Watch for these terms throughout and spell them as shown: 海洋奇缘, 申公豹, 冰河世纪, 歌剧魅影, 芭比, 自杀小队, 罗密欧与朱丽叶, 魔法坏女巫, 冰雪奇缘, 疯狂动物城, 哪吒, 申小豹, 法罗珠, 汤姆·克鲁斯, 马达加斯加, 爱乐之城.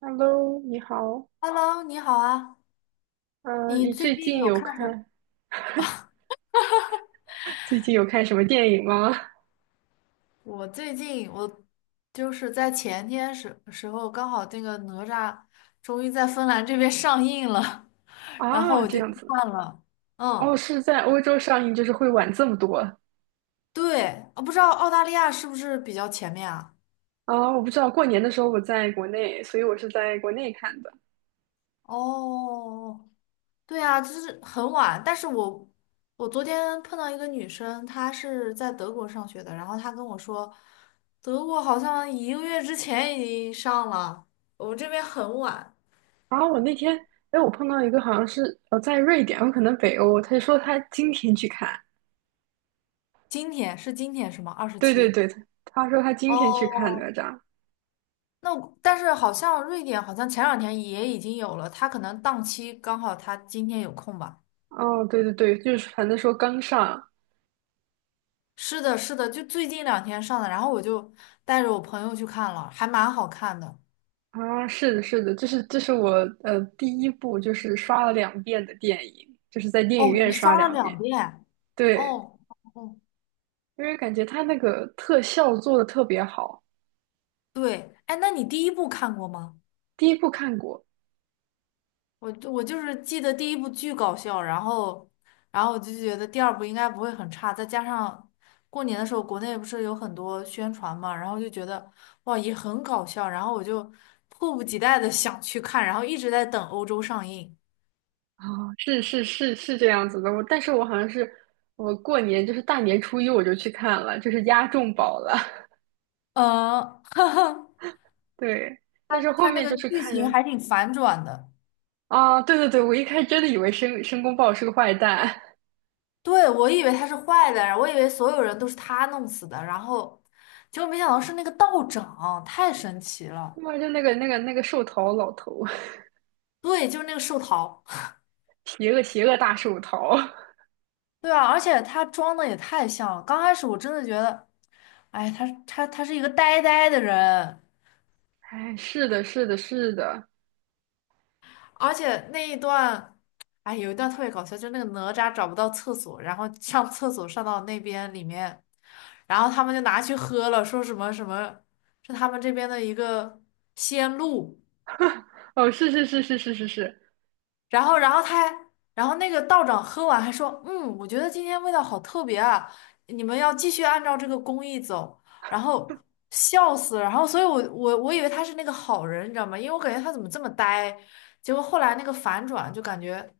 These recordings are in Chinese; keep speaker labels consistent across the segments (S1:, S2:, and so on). S1: Hello，你好。
S2: Hello，你好啊！你
S1: 你
S2: 最
S1: 最
S2: 近
S1: 近
S2: 有
S1: 有
S2: 看什
S1: 看最近有看什么电影吗？
S2: 我最近我就是在前天时候，刚好那个哪吒终于在芬兰这边上映了，然后
S1: 啊，
S2: 我
S1: 这
S2: 就去
S1: 样子。
S2: 看了。
S1: 哦，
S2: 嗯，
S1: 是在欧洲上映，就是会晚这么多。啊，
S2: 对，我不知道澳大利亚是不是比较前面啊？
S1: 我不知道，过年的时候我在国内，所以我是在国内看的。
S2: 哦，对啊，就是很晚。但是我我昨天碰到一个女生，她是在德国上学的，然后她跟我说，德国好像一个月之前已经上了，我们这边很晚。
S1: 啊，我那天，哎，我碰到一个好像是在瑞典，有可能北欧，他就说他今天去看。
S2: 今天是吗？二十
S1: 对对
S2: 七。
S1: 对，他说他今天去看哪
S2: 哦，
S1: 吒。
S2: 那我但是好像瑞典好像前两天也已经有了，他可能档期刚好他今天有空吧。
S1: 哦，对对对，就是反正说刚上。
S2: 是的，是的，就最近两天上的，然后我就带着我朋友去看了，还蛮好看的。
S1: 啊，是的，是的，这是我第一部就是刷了两遍的电影，就是在电影
S2: 哦，你
S1: 院刷
S2: 刷了
S1: 两遍。
S2: 两遍？
S1: 对，
S2: 哦哦，哦
S1: 因为感觉他那个特效做的特别好。
S2: 对，哎，那你第一部看过吗？
S1: 第一部看过。
S2: 我就是记得第一部巨搞笑，然后我就觉得第二部应该不会很差，再加上过年的时候国内不是有很多宣传嘛，然后就觉得哇也很搞笑，然后我就迫不及待的想去看，然后一直在等欧洲上映。
S1: 啊，是是是是这样子的。我但是我好像是我过年就是大年初一我就去看了，就是押中宝了。
S2: 嗯，哈哈，
S1: 对，
S2: 它
S1: 但是后
S2: 它那
S1: 面
S2: 个
S1: 就是
S2: 剧
S1: 看。
S2: 情还挺反转的，
S1: 啊，对对对，我一开始真的以为申公豹是个坏蛋，
S2: 对，我以为他是坏的，我以为所有人都是他弄死的，然后结果没想到是那个道长，太神奇
S1: 他
S2: 了。
S1: 妈就那个寿桃老头，
S2: 对，就是那个寿桃。
S1: 邪恶邪恶大寿桃。
S2: 对啊，而且他装的也太像了。刚开始我真的觉得，哎，他是一个呆呆的人，
S1: 哎，是的，是的，是的。
S2: 而且那一段，哎，有一段特别搞笑，就是那个哪吒找不到厕所，然后上厕所上到那边里面，然后他们就拿去喝了，说什么什么，是他们这边的一个仙露，
S1: 哦，是是是是是是是。
S2: 然后，然后他还，然后那个道长喝完还说，嗯，我觉得今天味道好特别啊，你们要继续按照这个工艺走。然后笑死了，然后所以我以为他是那个好人，你知道吗？因为我感觉他怎么这么呆，结果后来那个反转就感觉，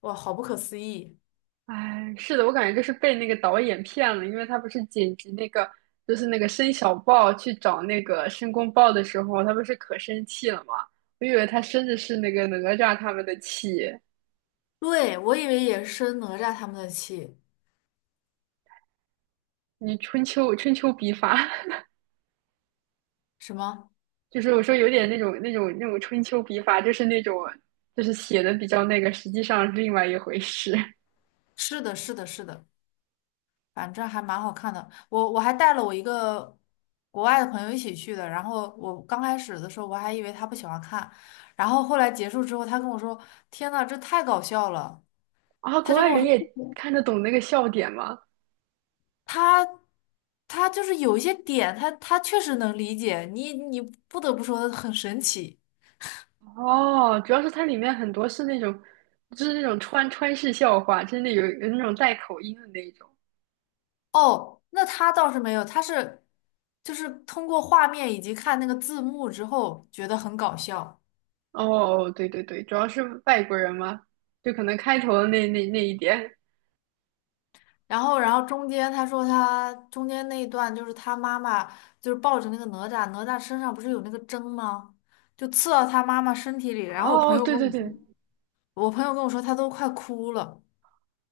S2: 哇，好不可思议。
S1: 哎，是的，我感觉就是被那个导演骗了，因为他不是剪辑那个，就是那个申小豹去找那个申公豹的时候，他不是可生气了吗？我以为他生的是那个哪吒他们的气，
S2: 对，我以为也是生哪吒他们的气，
S1: 你春秋笔法，
S2: 什么？
S1: 就是我说有点那种春秋笔法，就是那种就是写的比较那个，实际上是另外一回事。
S2: 是的，是的，是的。反正还蛮好看的。我还带了我一个国外的朋友一起去的，然后我刚开始的时候我还以为他不喜欢看，然后后来结束之后，他跟我说：“天呐，这太搞笑了！”
S1: 啊。国外人也看得懂那个笑点吗？
S2: 他他就是有一些点，他确实能理解你，你不得不说很神奇
S1: 哦，主要是它里面很多是那种，就是那种川式笑话，真的有那种带口音的那一种。
S2: 哦。那他倒是没有，他是就是通过画面以及看那个字幕之后觉得很搞笑。
S1: 哦，对对对，主要是外国人嘛，就可能开头的那一点。
S2: 然后，然后中间他说他中间那一段就是他妈妈就是抱着那个哪吒，哪吒身上不是有那个针吗？就刺到他妈妈身体里。然后我朋
S1: 哦，
S2: 友
S1: 对
S2: 跟
S1: 对
S2: 我说，
S1: 对。
S2: 我朋友跟我说他都快哭了。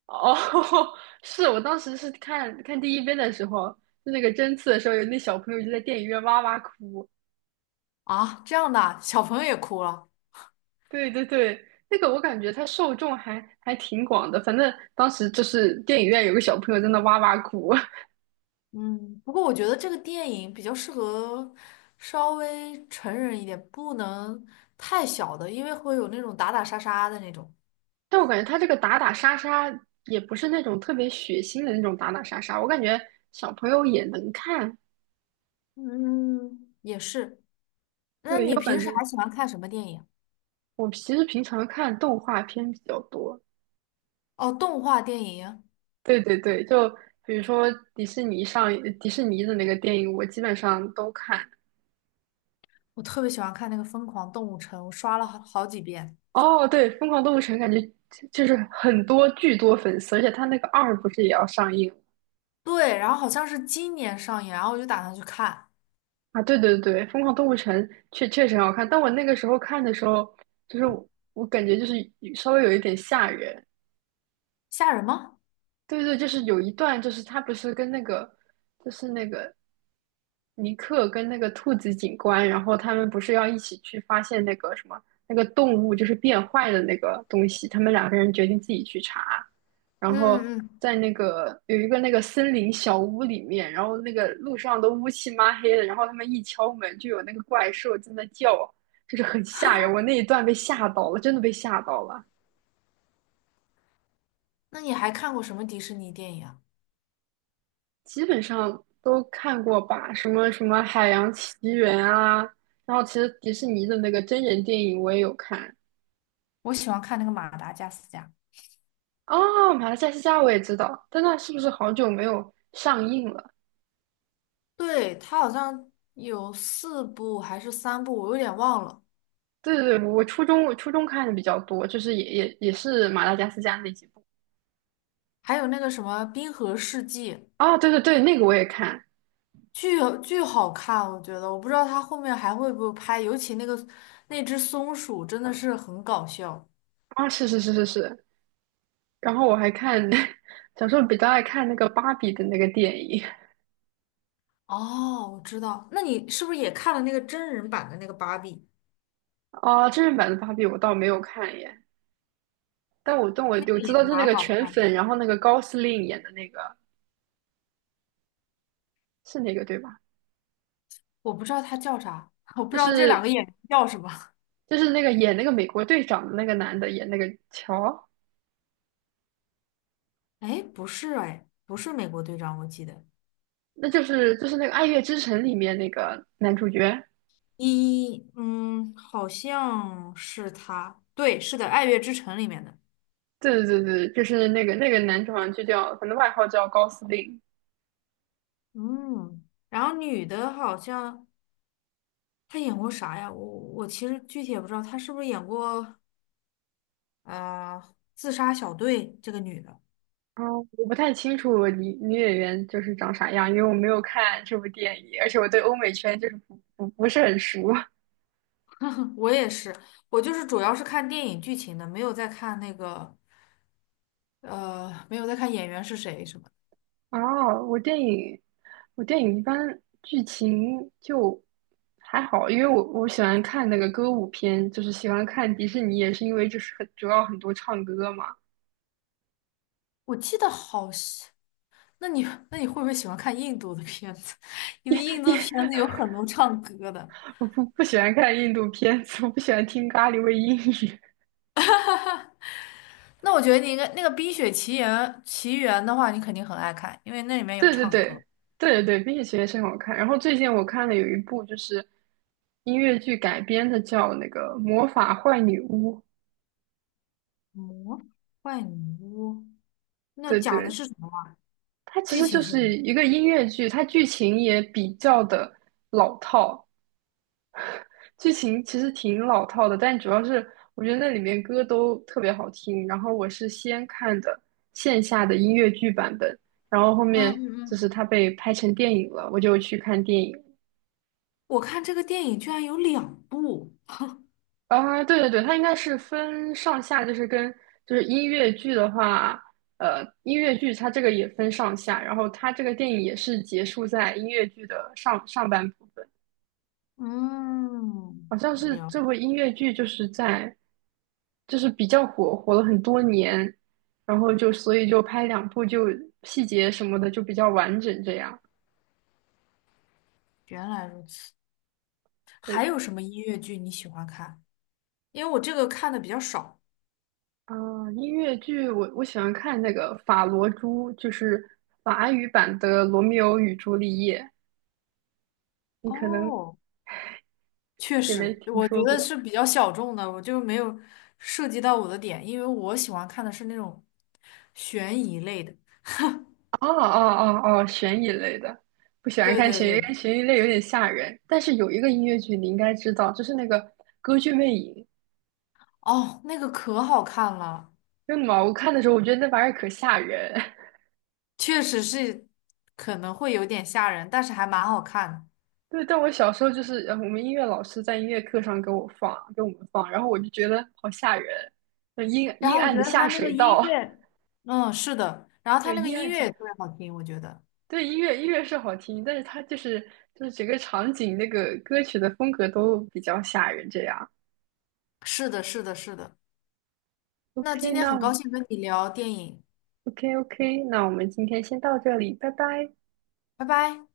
S1: 哦，是我当时是看第一遍的时候，就那个针刺的时候，有那小朋友就在电影院哇哇哭。
S2: 啊，这样的啊小朋友也哭了。
S1: 对对对，那个我感觉它受众还挺广的，反正当时就是电影院有个小朋友在那哇哇哭。
S2: 嗯，不过我觉得这个电影比较适合稍微成人一点，不能太小的，因为会有那种打打杀杀的那种。
S1: 但我感觉他这个打打杀杀也不是那种特别血腥的那种打打杀杀，我感觉小朋友也能看。
S2: 嗯，也是。那
S1: 对，又
S2: 你平
S1: 感
S2: 时还
S1: 觉
S2: 喜欢看什么电影？
S1: 我其实平常看动画片比较多。
S2: 哦，动画电影。
S1: 对对对，就比如说迪士尼上迪士尼的那个电影，我基本上都看。
S2: 我特别喜欢看那个《疯狂动物城》，我刷了好好几遍。
S1: 哦，对，《疯狂动物城》感觉就是很多巨多粉丝，而且他那个二不是也要上映
S2: 对，然后好像是今年上映，然后我就打算去看。
S1: 啊？对对对，《疯狂动物城》确实很好看，但我那个时候看的时候，就是我感觉就是稍微有一点吓人。
S2: 吓人吗？
S1: 对对，就是有一段，就是他不是跟那个，就是那个尼克跟那个兔子警官，然后他们不是要一起去发现那个什么那个动物就是变坏的那个东西，他们2个人决定自己去查，然后
S2: 嗯嗯。
S1: 在那个有一个那个森林小屋里面，然后那个路上都乌漆嘛黑的，然后他们一敲门就有那个怪兽在那叫，就是很吓人，我那一段被吓到了，真的被吓到了。
S2: 那你还看过什么迪士尼电影啊？
S1: 基本上都看过吧，什么什么《海洋奇缘》啊，然后其实迪士尼的那个真人电影我也有看。
S2: 我喜欢看那个《马达加斯加》，
S1: 哦，马来加斯加我也知道，但那是不是好久没有上映了？
S2: 对，它好像有四部还是三部，我有点忘了。
S1: 对对对，我初中看的比较多，就是也是马达加斯加那几部。
S2: 还有那个什么《冰河世纪》，
S1: 啊，对对对，那个我也看。
S2: 巨巨好看，我觉得。我不知道它后面还会不会拍，尤其那个那只松鼠真的是很搞笑。
S1: 啊，是是是是是。然后我还看，小时候比较爱看那个芭比的那个电影。
S2: 哦，我知道，那你是不是也看了那个真人版的那个芭比？
S1: 啊，真人版的芭比我倒没有看耶。但我但我
S2: 那个
S1: 我知道
S2: 也
S1: 就是那
S2: 蛮
S1: 个
S2: 好
S1: 全
S2: 看。
S1: 粉，然后那个高司令演的那个是那个对吧？
S2: 我不知道他叫啥，我不
S1: 就
S2: 知道这两个
S1: 是
S2: 演员叫什么。
S1: 就是那个演那个美国队长的那个男的演那个乔，
S2: 哎，不是哎，不是美国队长，我记得
S1: 那就是那个《爱乐之城》里面那个男主角。
S2: 一，嗯，好像是他，对，是的，《爱乐之城》里面的。
S1: 对对对对，就是那个男主好像就叫，反正外号叫高司令。
S2: 嗯，然后女的好像她演过啥呀？我其实具体也不知道，她是不是演过呃《自杀小队》这个女的？
S1: 嗯，我不太清楚女演员就是长啥样，因为我没有看这部电影，而且我对欧美圈就是不是很熟。
S2: 我也是，我就是主要是看电影剧情的，没有在看那个，没有在看演员是谁什么的。
S1: 哦，我电影一般剧情就还好，因为我喜欢看那个歌舞片，就是喜欢看迪士尼，也是因为就是很主要很多唱歌嘛。
S2: 我记得好像，那你那你会不会喜欢看印度的片子？因为印 度
S1: 因
S2: 的片
S1: 为
S2: 子有很多唱歌的。
S1: 我不喜欢看印度片子，我不喜欢听咖喱味英语。
S2: 那我觉得你应该那个《冰雪奇缘》的话，你肯定很爱看，因为那里 面有
S1: 对对
S2: 唱
S1: 对
S2: 歌。
S1: 对对对，《冰雪奇缘》是很好看。然后最近我看了有一部就是音乐剧改编的，叫那个《魔法坏女巫》。
S2: 魔幻女巫，那
S1: 对
S2: 讲的
S1: 对，
S2: 是什么啊？
S1: 它其
S2: 剧
S1: 实
S2: 情
S1: 就
S2: 是什么？
S1: 是一个音乐剧，它剧情也比较的老套，剧情其实挺老套的，但主要是我觉得那里面歌都特别好听。然后我是先看的线下的音乐剧版本，然后后
S2: 嗯
S1: 面
S2: 嗯
S1: 就是
S2: 嗯。
S1: 它被拍成电影了，我就去看电影。
S2: 我看这个电影居然有两部。
S1: 啊，对对对，它应该是分上下，就是音乐剧的话，音乐剧它这个也分上下，然后它这个电影也是结束在音乐剧的上半部分。
S2: 嗯，
S1: 好像是
S2: 了，
S1: 这部音乐剧就是在，就是比较火了很多年，然后就所以就拍2部，就细节什么的就比较完整这样。
S2: 原来如此。
S1: 对
S2: 还有
S1: 的。
S2: 什么音乐剧你喜欢看？因为我这个看的比较少。
S1: 啊、音乐剧我喜欢看那个《法罗珠》，就是法语版的《罗密欧与朱丽叶》，你可能
S2: 哦，确
S1: 也没
S2: 实，
S1: 听
S2: 我觉
S1: 说
S2: 得
S1: 过。
S2: 是比较小众的，我就没有涉及到我的点，因为我喜欢看的是那种悬疑类的。
S1: 哦哦哦哦，悬疑类的，不喜欢
S2: 对
S1: 看
S2: 对
S1: 悬疑，因
S2: 对，
S1: 为悬疑类有点吓人。但是有一个音乐剧你应该知道，就是那个《歌剧魅影》。
S2: 哦，那个可好看了，
S1: 真的吗？我看的时候，我觉得那玩意儿可吓人。
S2: 确实是可能会有点吓人，但是还蛮好看的。
S1: 对，但我小时候就是我们音乐老师在音乐课上给我放，给我们放，然后我就觉得好吓人，那阴
S2: 然
S1: 阴
S2: 后我
S1: 暗
S2: 觉
S1: 的
S2: 得他
S1: 下
S2: 那个
S1: 水
S2: 音
S1: 道，
S2: 乐，嗯，是的，然 后他
S1: 对，
S2: 那个
S1: 阴
S2: 音
S1: 暗
S2: 乐
S1: 下，
S2: 也特别好听，我觉得。
S1: 对，音乐是好听，但是它就是整个场景那个歌曲的风格都比较吓人，这样。
S2: 是的，是的，是的。那
S1: OK，
S2: 今天很高兴跟你聊电影，
S1: OK OK，那我们今天先到这里，拜拜。
S2: 拜拜。